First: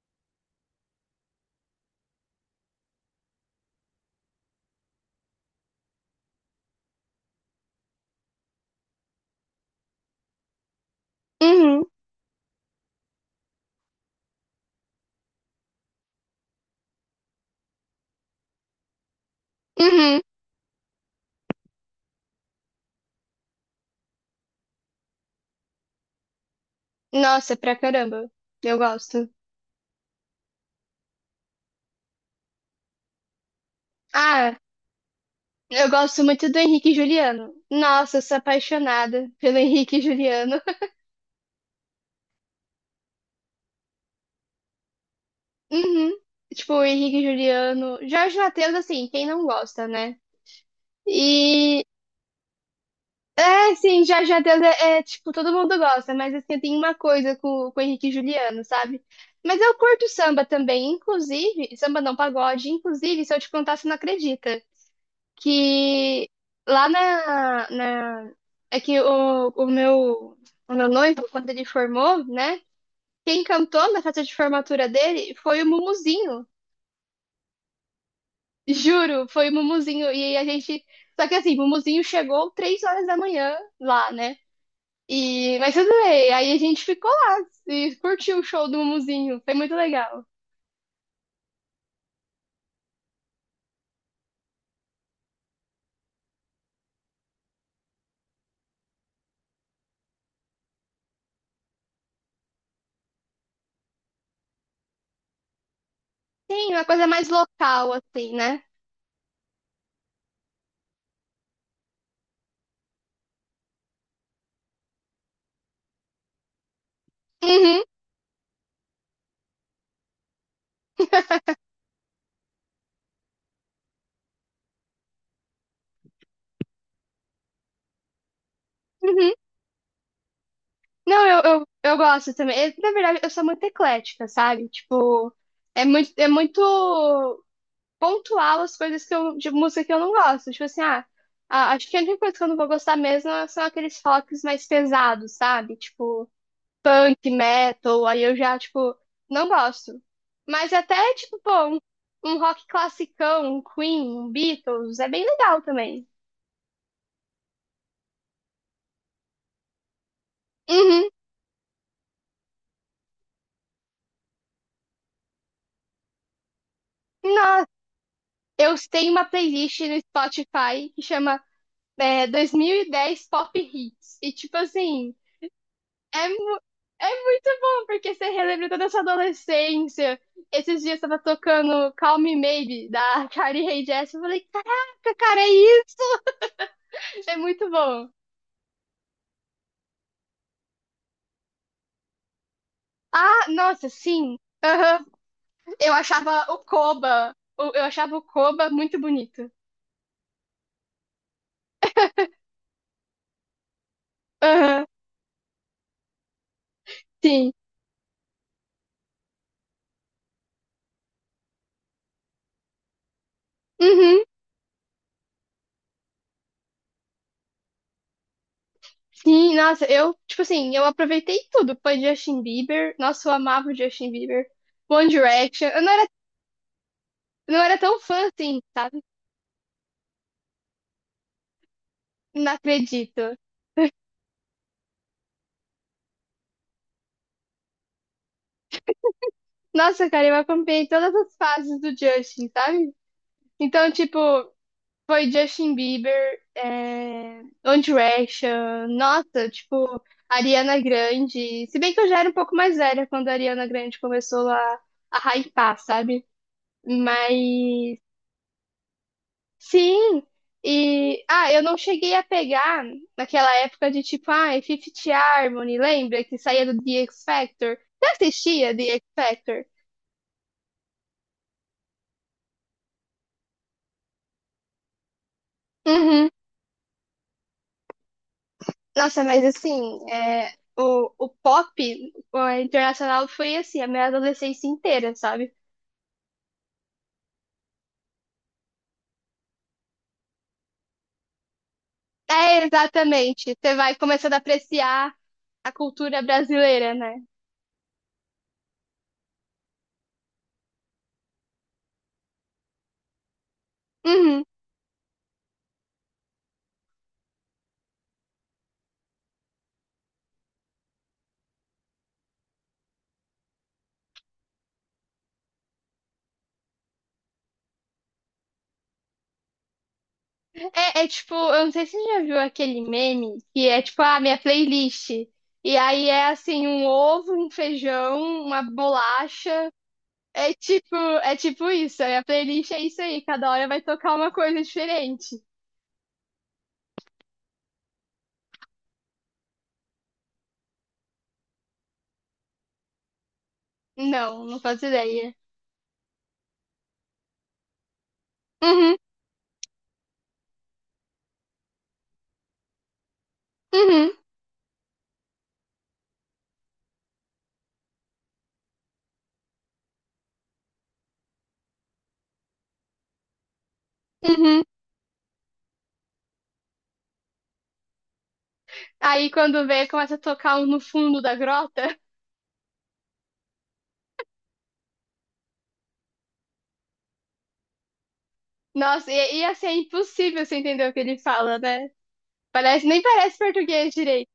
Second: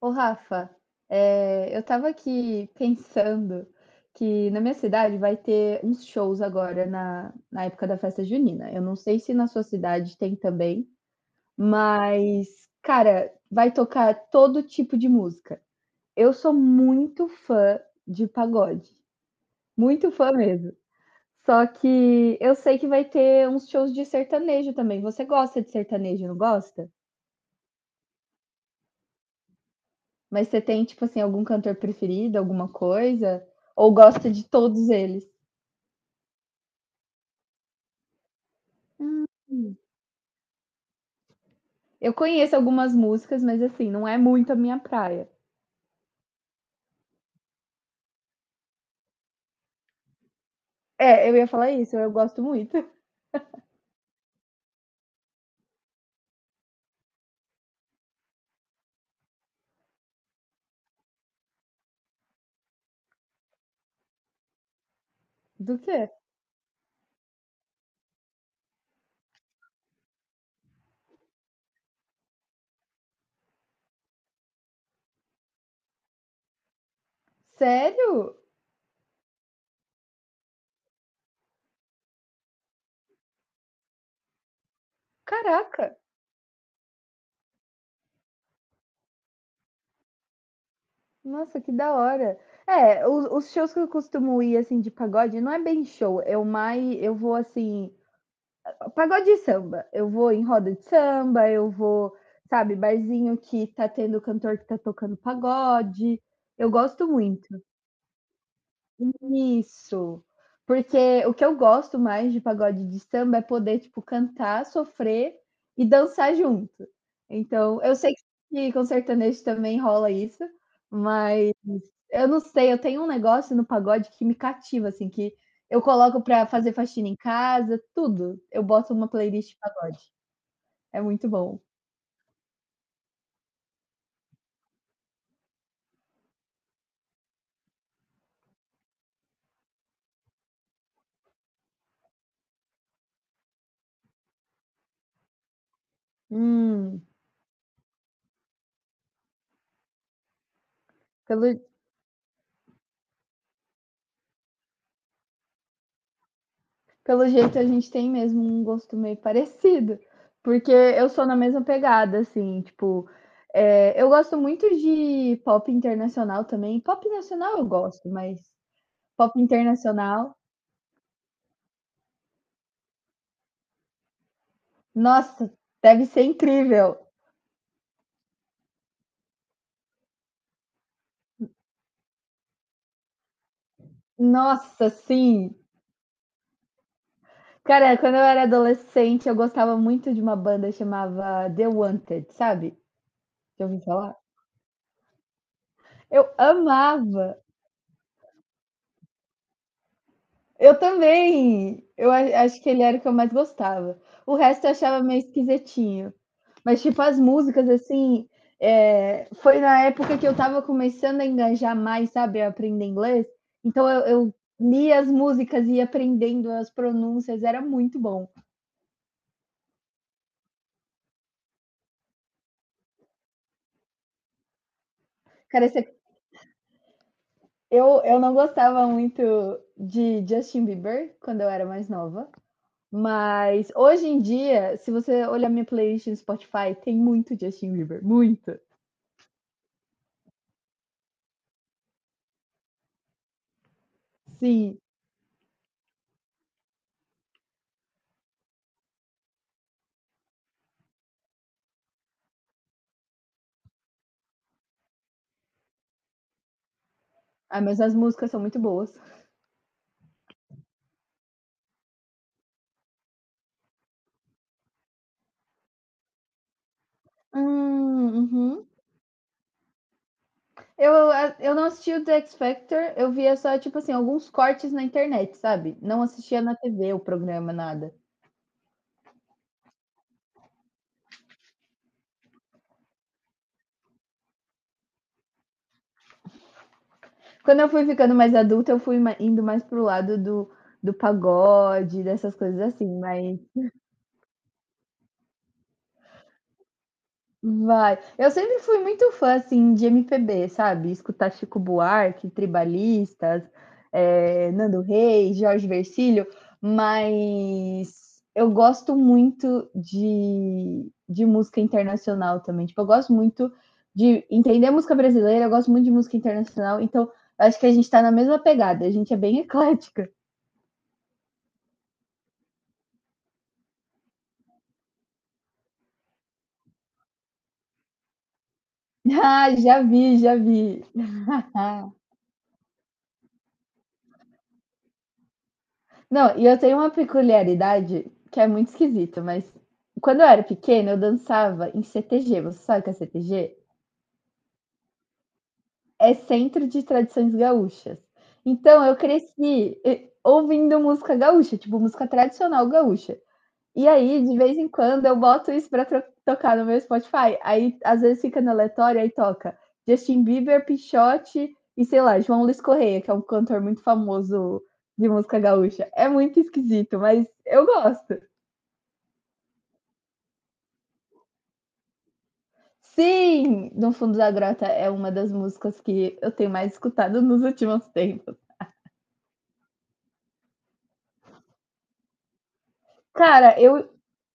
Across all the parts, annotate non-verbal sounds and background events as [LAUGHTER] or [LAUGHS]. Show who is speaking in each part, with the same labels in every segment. Speaker 1: Ô Rafa, eu tava aqui pensando que na minha cidade vai ter uns shows agora na época da festa junina. Eu não sei se na sua cidade tem também,
Speaker 2: Uhum,
Speaker 1: mas, cara, vai tocar todo tipo de música. Eu sou muito fã de pagode, muito
Speaker 2: uhum.
Speaker 1: fã mesmo. Só que eu sei que vai ter uns shows de sertanejo também. Você gosta de sertanejo, não gosta?
Speaker 2: Nossa, pra caramba. Eu gosto.
Speaker 1: Mas você tem, tipo assim, algum cantor preferido, alguma coisa? Ou gosta de
Speaker 2: Ah,
Speaker 1: todos eles?
Speaker 2: eu gosto muito do Henrique e Juliano. Nossa, eu sou apaixonada pelo
Speaker 1: Hum.
Speaker 2: Henrique e Juliano. [LAUGHS]
Speaker 1: Eu conheço algumas músicas, mas assim, não é muito a minha praia.
Speaker 2: Uhum. Tipo, o Henrique e Juliano. Jorge Mateus, assim, quem não gosta, né?
Speaker 1: É, eu ia falar
Speaker 2: E,
Speaker 1: isso, eu gosto muito.
Speaker 2: é, assim, Jorge Mateus é, tipo, todo mundo gosta, mas, assim, tem uma coisa com o Henrique e Juliano, sabe? Mas eu curto samba também, inclusive, samba não, pagode, inclusive, se eu te contar, você não acredita.
Speaker 1: Do quê?
Speaker 2: Que lá na é que o meu noivo quando ele formou, né? Quem cantou na festa de formatura dele foi o Mumuzinho.
Speaker 1: Sério?
Speaker 2: Juro, foi o Mumuzinho e a gente, só que assim, o Mumuzinho chegou três horas da manhã lá, né? E mas tudo
Speaker 1: Caraca!
Speaker 2: bem, aí a gente ficou lá e curtiu o show do Mumuzinho, foi muito legal.
Speaker 1: Nossa, que da hora. É, os shows que eu costumo ir, assim, de pagode, não é bem show, eu mais, eu vou, assim, pagode e samba. Eu vou em roda de samba, eu vou, sabe, barzinho que tá tendo cantor que tá tocando pagode. Eu
Speaker 2: Sim, uma
Speaker 1: gosto
Speaker 2: coisa mais
Speaker 1: muito.
Speaker 2: local assim, né?
Speaker 1: Isso, porque o que eu gosto mais de pagode de samba é poder, tipo, cantar, sofrer e dançar junto. Então,
Speaker 2: Uhum,
Speaker 1: eu sei que com sertanejo também rola isso, mas eu não sei, eu tenho um negócio no pagode que me cativa, assim, que eu coloco pra fazer faxina em casa, tudo. Eu boto uma
Speaker 2: uhum.
Speaker 1: playlist de pagode. É
Speaker 2: Não,
Speaker 1: muito
Speaker 2: eu,
Speaker 1: bom.
Speaker 2: eu, eu gosto também. Eu, na verdade, eu sou muito eclética, sabe? Tipo, é muito pontual as coisas que eu, de música que eu não gosto. Tipo assim, ah, acho que a única coisa que eu não vou gostar mesmo são aqueles rocks mais pesados, sabe? Tipo,
Speaker 1: Hum,
Speaker 2: punk, metal, aí eu já, tipo, não gosto. Mas até, tipo,
Speaker 1: pelo
Speaker 2: pô, um rock classicão, um Queen, um Beatles, é bem legal também.
Speaker 1: Pelo jeito, a gente tem mesmo um gosto meio parecido, porque eu
Speaker 2: Uhum.
Speaker 1: sou na mesma pegada, assim, tipo, eu gosto muito de pop internacional também. Pop nacional eu
Speaker 2: Nossa,
Speaker 1: gosto, mas
Speaker 2: eu tenho uma
Speaker 1: pop
Speaker 2: playlist no
Speaker 1: internacional,
Speaker 2: Spotify que chama é, 2010 Pop Hits. E, tipo assim,
Speaker 1: nossa, deve ser
Speaker 2: é, mu-
Speaker 1: incrível.
Speaker 2: é muito bom, porque você relembra toda a sua adolescência. Esses dias tava tocando Call Me Maybe, da [LAUGHS] Carly Rae Jepsen. Eu falei,
Speaker 1: Nossa,
Speaker 2: caraca, cara, é
Speaker 1: sim.
Speaker 2: isso! É muito
Speaker 1: Cara,
Speaker 2: bom.
Speaker 1: quando eu era adolescente, eu gostava muito de uma banda chamava The Wanted, sabe?
Speaker 2: Ah,
Speaker 1: Já ouviu
Speaker 2: nossa,
Speaker 1: falar?
Speaker 2: sim. Aham. Eu
Speaker 1: Eu
Speaker 2: achava o Koba,
Speaker 1: amava.
Speaker 2: eu achava o Koba muito bonito.
Speaker 1: Eu também. Acho que ele era o que eu mais gostava. O resto eu
Speaker 2: Aham,
Speaker 1: achava meio esquisitinho. Mas, tipo, as
Speaker 2: sim.
Speaker 1: músicas, assim, foi na época que eu tava começando a engajar mais, sabe, a aprender inglês. Então,
Speaker 2: Uhum.
Speaker 1: eu lia as músicas e ia aprendendo as pronúncias, era muito bom.
Speaker 2: Sim, nossa, eu, tipo assim, eu aproveitei tudo. Foi Justin Bieber, nossa, eu amava o Justin Bieber. One
Speaker 1: Cara,
Speaker 2: Direction. Eu
Speaker 1: você-
Speaker 2: não Não era tão
Speaker 1: eu
Speaker 2: fã
Speaker 1: não
Speaker 2: assim,
Speaker 1: gostava
Speaker 2: sabe?
Speaker 1: muito de Justin Bieber quando eu era mais nova.
Speaker 2: Não acredito.
Speaker 1: Mas hoje em dia, se você olhar minha playlist no Spotify, tem muito Justin Bieber, muito.
Speaker 2: Nossa, cara, eu acompanhei todas as fases do Justin, sabe? Então, tipo,
Speaker 1: Sim.
Speaker 2: foi Justin Bieber, é... One Direction, nossa, tipo, Ariana Grande. Se bem que eu já era um pouco mais velha quando a Ariana Grande começou a hypar, sabe?
Speaker 1: Ah, mas as
Speaker 2: Mas
Speaker 1: músicas são muito boas.
Speaker 2: sim, e ah, eu não cheguei a pegar naquela época de tipo, ah, é Fifth Harmony, lembra que saía do The X Factor? Você
Speaker 1: Uhum.
Speaker 2: assistia The X Factor?
Speaker 1: Eu eu não assisti o The X Factor, eu via só, tipo assim, alguns cortes na internet, sabe. Não
Speaker 2: Uhum.
Speaker 1: assistia na TV o programa, nada.
Speaker 2: Nossa, mas assim, é, o pop o internacional foi assim, a minha adolescência inteira, sabe?
Speaker 1: Quando eu fui ficando mais adulta, eu fui ma indo mais pro lado do do pagode, dessas coisas
Speaker 2: É,
Speaker 1: assim, mas
Speaker 2: exatamente. Você vai começando a apreciar a cultura brasileira, né?
Speaker 1: vai. Eu sempre fui muito fã, assim, de MPB, sabe? Escutar Chico Buarque, Tribalistas,
Speaker 2: Uhum.
Speaker 1: Nando Reis, Jorge Vercillo, mas eu gosto muito de música internacional também. Tipo, eu gosto muito de entender música brasileira, eu gosto muito de música internacional, então acho que a gente tá na mesma pegada, a gente é bem eclética. [LAUGHS]
Speaker 2: É, é tipo, eu não sei se você já viu aquele meme que é tipo, ah, minha playlist. E aí é assim, um ovo, um feijão, uma
Speaker 1: Ah,
Speaker 2: bolacha.
Speaker 1: já vi, já
Speaker 2: É
Speaker 1: vi.
Speaker 2: tipo, é
Speaker 1: [LAUGHS]
Speaker 2: tipo isso. A minha playlist é isso aí, cada hora vai tocar uma coisa diferente.
Speaker 1: Não, e eu tenho uma peculiaridade que é muito esquisita, mas quando eu era pequena, eu dançava em CTG. Você sabe o que é CTG?
Speaker 2: Não, não faço ideia.
Speaker 1: É Centro de Tradições Gaúchas. Então eu
Speaker 2: Uhum,
Speaker 1: cresci ouvindo música gaúcha, tipo música tradicional gaúcha. E
Speaker 2: uhum,
Speaker 1: aí, de vez em quando, eu boto isso tocar no meu Spotify. Aí, às vezes, fica no aleatório, aí toca Justin Bieber, Pixote e, sei lá, João Luiz Correia, que é um cantor muito famoso
Speaker 2: uhum.
Speaker 1: de música gaúcha. É muito esquisito, mas eu gosto.
Speaker 2: Aí quando vê, começa a tocar um no fundo da grota. [LAUGHS]
Speaker 1: Sim! No Fundo da Grota é uma das músicas que eu tenho mais escutado nos últimos tempos.
Speaker 2: Nossa, e assim, é impossível você entender o que ele fala, né? Parece, nem parece
Speaker 1: Cara, eu,
Speaker 2: português direito.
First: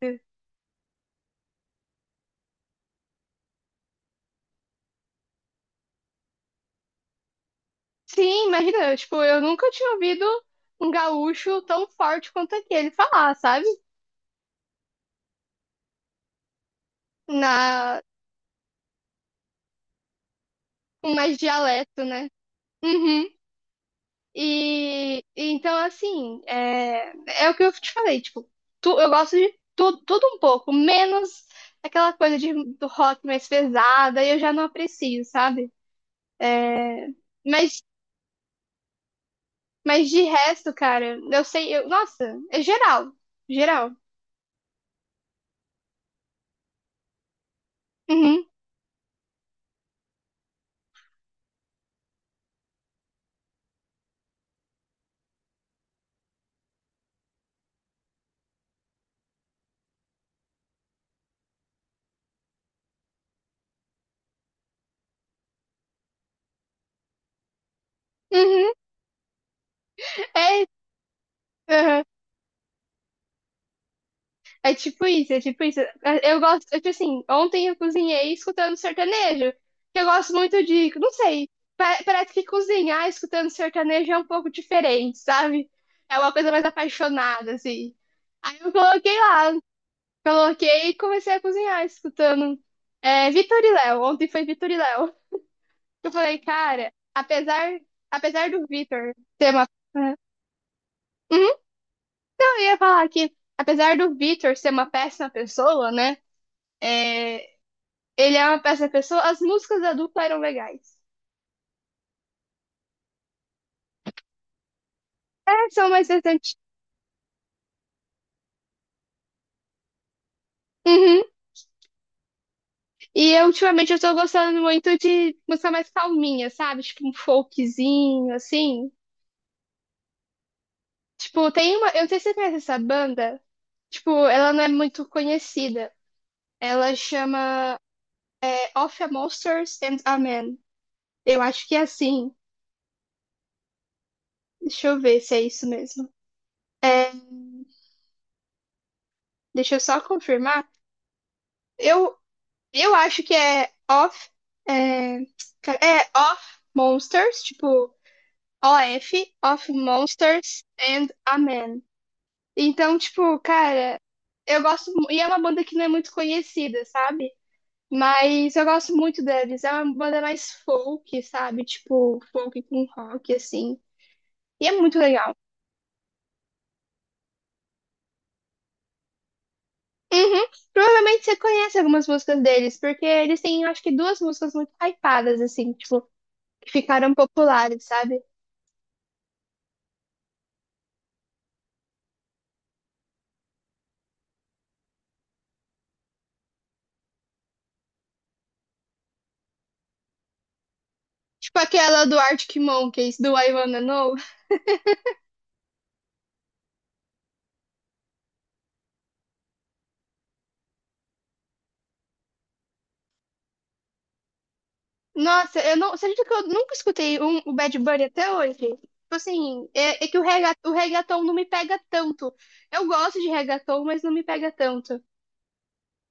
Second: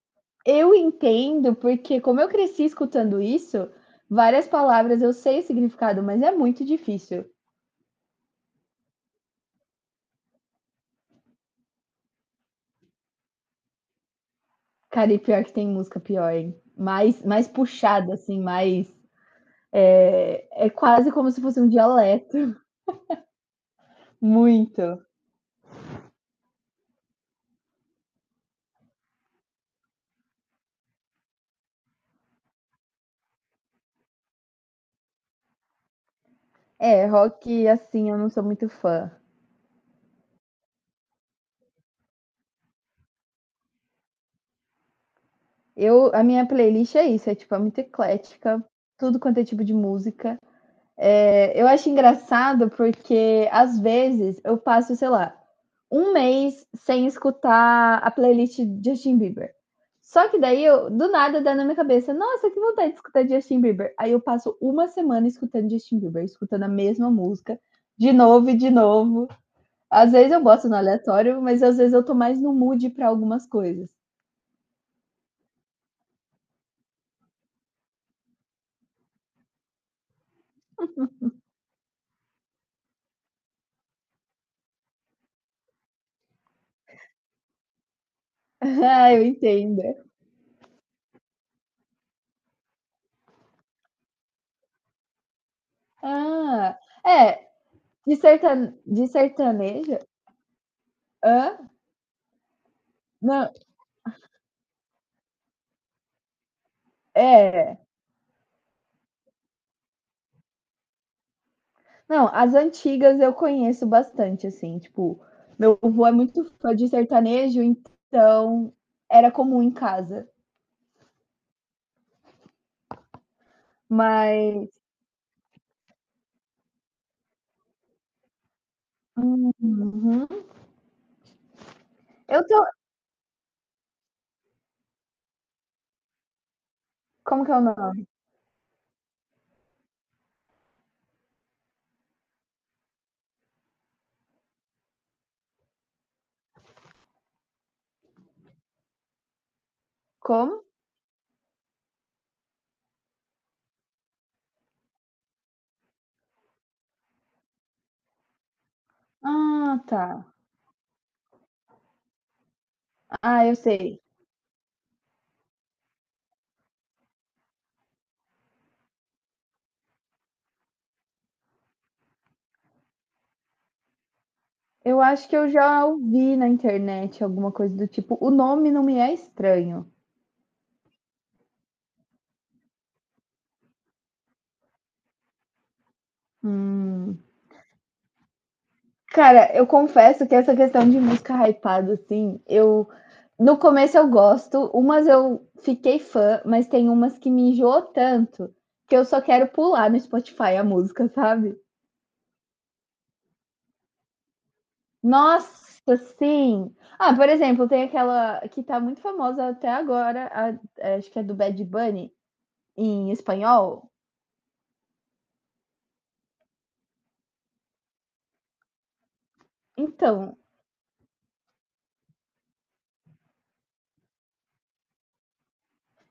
Speaker 1: eu entendo, porque como eu cresci escutando isso, várias palavras eu sei o significado, mas é muito difícil.
Speaker 2: Sim, imagina, tipo, eu nunca tinha ouvido um gaúcho tão forte quanto aquele falar, sabe?
Speaker 1: Cara, e pior que tem música pior, hein? Mais
Speaker 2: Na,
Speaker 1: puxada, assim, mais. É, é quase
Speaker 2: com
Speaker 1: como
Speaker 2: mais
Speaker 1: se fosse um
Speaker 2: dialeto, né?
Speaker 1: dialeto.
Speaker 2: Uhum.
Speaker 1: Muito.
Speaker 2: E então, assim, é, é o que eu te falei, tipo, eu gosto de tudo, tudo um pouco, menos aquela coisa de, do rock mais pesada, eu já não aprecio, sabe?
Speaker 1: É,
Speaker 2: É,
Speaker 1: rock,
Speaker 2: mas,
Speaker 1: assim, eu não sou muito fã.
Speaker 2: mas de resto, cara, eu sei, eu, nossa, é geral, geral.
Speaker 1: Eu, a minha playlist é isso, é tipo, é muito
Speaker 2: Uhum,
Speaker 1: eclética, tudo quanto é tipo de música. É, eu acho engraçado porque às vezes eu passo, sei lá, um mês sem escutar a playlist de Justin Bieber. Só que daí do nada dá na minha cabeça, nossa, que vontade de escutar Justin Bieber. Aí eu passo uma semana escutando Justin Bieber, escutando a mesma música, de novo e de
Speaker 2: uhum,
Speaker 1: novo. Às vezes eu
Speaker 2: é,
Speaker 1: boto no aleatório, mas às vezes eu
Speaker 2: uhum.
Speaker 1: tô mais no mood para algumas coisas.
Speaker 2: É tipo isso, é tipo isso. É, eu gosto, eu, tipo assim, ontem eu cozinhei escutando sertanejo, que eu gosto muito de, não sei, parece que cozinhar escutando sertanejo é um pouco diferente, sabe? É uma coisa mais apaixonada, assim. Aí
Speaker 1: [LAUGHS]
Speaker 2: eu
Speaker 1: Ah,
Speaker 2: coloquei
Speaker 1: eu
Speaker 2: lá,
Speaker 1: entendo.
Speaker 2: coloquei e comecei a cozinhar escutando é, Vitor e Léo. Ontem foi Vitor e Léo. Eu falei,
Speaker 1: Ah,
Speaker 2: cara,
Speaker 1: é,
Speaker 2: apesar,
Speaker 1: de,
Speaker 2: apesar do
Speaker 1: sertane... de
Speaker 2: Vitor ser uma...
Speaker 1: sertaneja?
Speaker 2: Uhum,
Speaker 1: Hã?
Speaker 2: eu ia falar aqui,
Speaker 1: Não,
Speaker 2: apesar do Vitor ser uma péssima pessoa, né? É,
Speaker 1: é.
Speaker 2: ele é uma péssima pessoa. As músicas da dupla eram legais.
Speaker 1: Não, as antigas eu conheço bastante, assim, tipo,
Speaker 2: É,
Speaker 1: meu
Speaker 2: são
Speaker 1: avô
Speaker 2: mais
Speaker 1: é muito
Speaker 2: recentes.
Speaker 1: fã de sertanejo, então era comum em casa.
Speaker 2: Uhum. E eu, ultimamente eu tô gostando
Speaker 1: Mas
Speaker 2: muito de música mais calminha, sabe? Tipo um folkzinho, assim.
Speaker 1: uhum.
Speaker 2: Tipo, tem uma. Eu não sei se você
Speaker 1: Eu
Speaker 2: conhece
Speaker 1: tô.
Speaker 2: essa banda. Tipo, ela não é muito conhecida. Ela
Speaker 1: Como que é o
Speaker 2: chama
Speaker 1: nome?
Speaker 2: é, Of a Monsters and a Man. Eu acho que é assim. Deixa eu ver se é isso mesmo. Deixa eu só
Speaker 1: Como?
Speaker 2: confirmar. Eu, eu acho que é Of. É, é Of Monsters, tipo, OF, Of
Speaker 1: Ah, tá.
Speaker 2: Monsters and a Man. Então, tipo,
Speaker 1: Ah, eu sei.
Speaker 2: cara, eu gosto. E é uma banda que não é muito conhecida, sabe? Mas eu gosto muito deles. É uma banda mais folk, sabe? Tipo, folk com rock, assim. E é muito
Speaker 1: Eu acho que
Speaker 2: legal.
Speaker 1: eu já ouvi na internet alguma coisa do tipo. O nome não me é estranho.
Speaker 2: Uhum. Provavelmente você conhece algumas músicas deles, porque eles têm, acho que, duas músicas muito hypadas, assim, tipo, que ficaram
Speaker 1: Hum.
Speaker 2: populares, sabe?
Speaker 1: Cara, eu confesso que essa questão de música hypada, assim, eu. No começo eu gosto, umas eu fiquei fã, mas tem umas que me enjoou tanto que eu só quero pular no Spotify a música, sabe?
Speaker 2: Tipo aquela do Arctic Monkeys, do I Wanna Know.
Speaker 1: Nossa, sim! Ah, por exemplo, tem aquela que tá muito famosa até agora, é, acho que é do Bad Bunny, em espanhol.
Speaker 2: Nossa, eu não. Você acredita que eu nunca escutei um, o Bad Bunny até hoje? Tipo assim, é, é que o,
Speaker 1: Então,
Speaker 2: rega, o reggaeton não me pega tanto. Eu gosto de reggaeton, mas não me pega tanto.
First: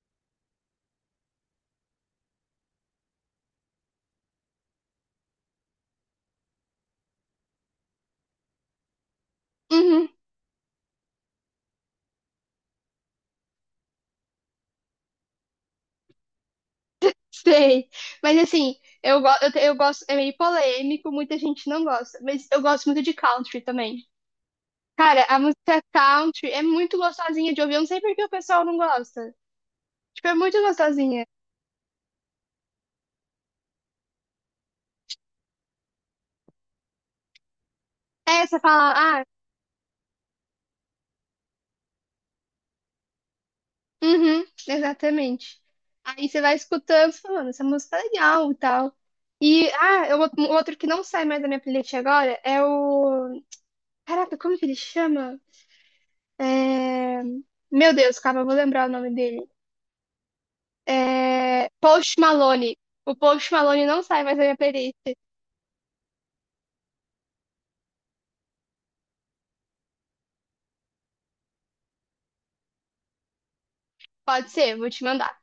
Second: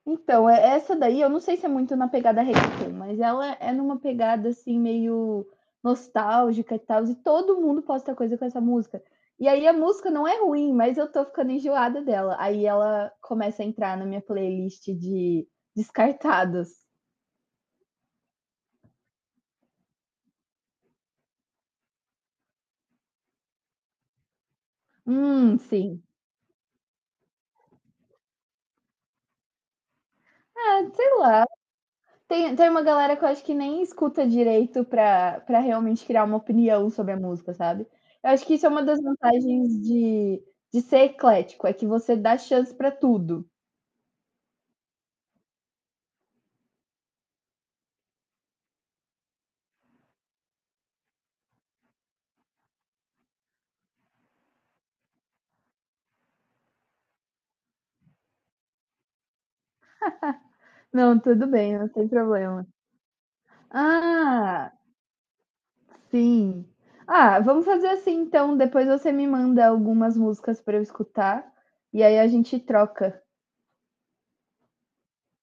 Speaker 1: Então, essa daí, eu não sei se é muito na pegada reggaeton, mas ela é numa pegada assim meio nostálgica e tal, e todo mundo posta coisa com essa música. E aí a
Speaker 2: Uhum,
Speaker 1: música não é ruim, mas eu tô ficando enjoada dela. Aí ela começa a entrar na minha playlist de descartados.
Speaker 2: [LAUGHS] sei. Mas assim, eu, eu, eu gosto. É meio polêmico, muita gente não gosta. Mas eu gosto muito de country também. Cara, a música
Speaker 1: Sim.
Speaker 2: country é muito gostosinha de ouvir. Eu não sei por que o pessoal não gosta. Tipo, é muito
Speaker 1: Ah, sei
Speaker 2: gostosinha.
Speaker 1: lá, tem uma galera que eu acho que nem escuta direito pra realmente criar uma opinião sobre a música, sabe. Eu acho
Speaker 2: É,
Speaker 1: que
Speaker 2: você
Speaker 1: isso é uma das
Speaker 2: fala, ah.
Speaker 1: vantagens de ser eclético, é que você dá chance pra tudo.
Speaker 2: Uhum, exatamente. Aí você vai escutando, você falando, essa música é legal e tal. E, ah, é um outro que não sai mais da minha playlist agora é o. Caraca, como que ele chama? É... Meu Deus, calma, eu vou lembrar o nome dele.
Speaker 1: Não, tudo
Speaker 2: É...
Speaker 1: bem, não tem
Speaker 2: Post
Speaker 1: problema.
Speaker 2: Malone. O Post Malone não sai mais da minha
Speaker 1: Ah,
Speaker 2: playlist.
Speaker 1: sim. Ah, vamos fazer assim então, depois você me manda algumas músicas pra eu escutar, e aí a gente troca.
Speaker 2: Pode ser, vou te mandar.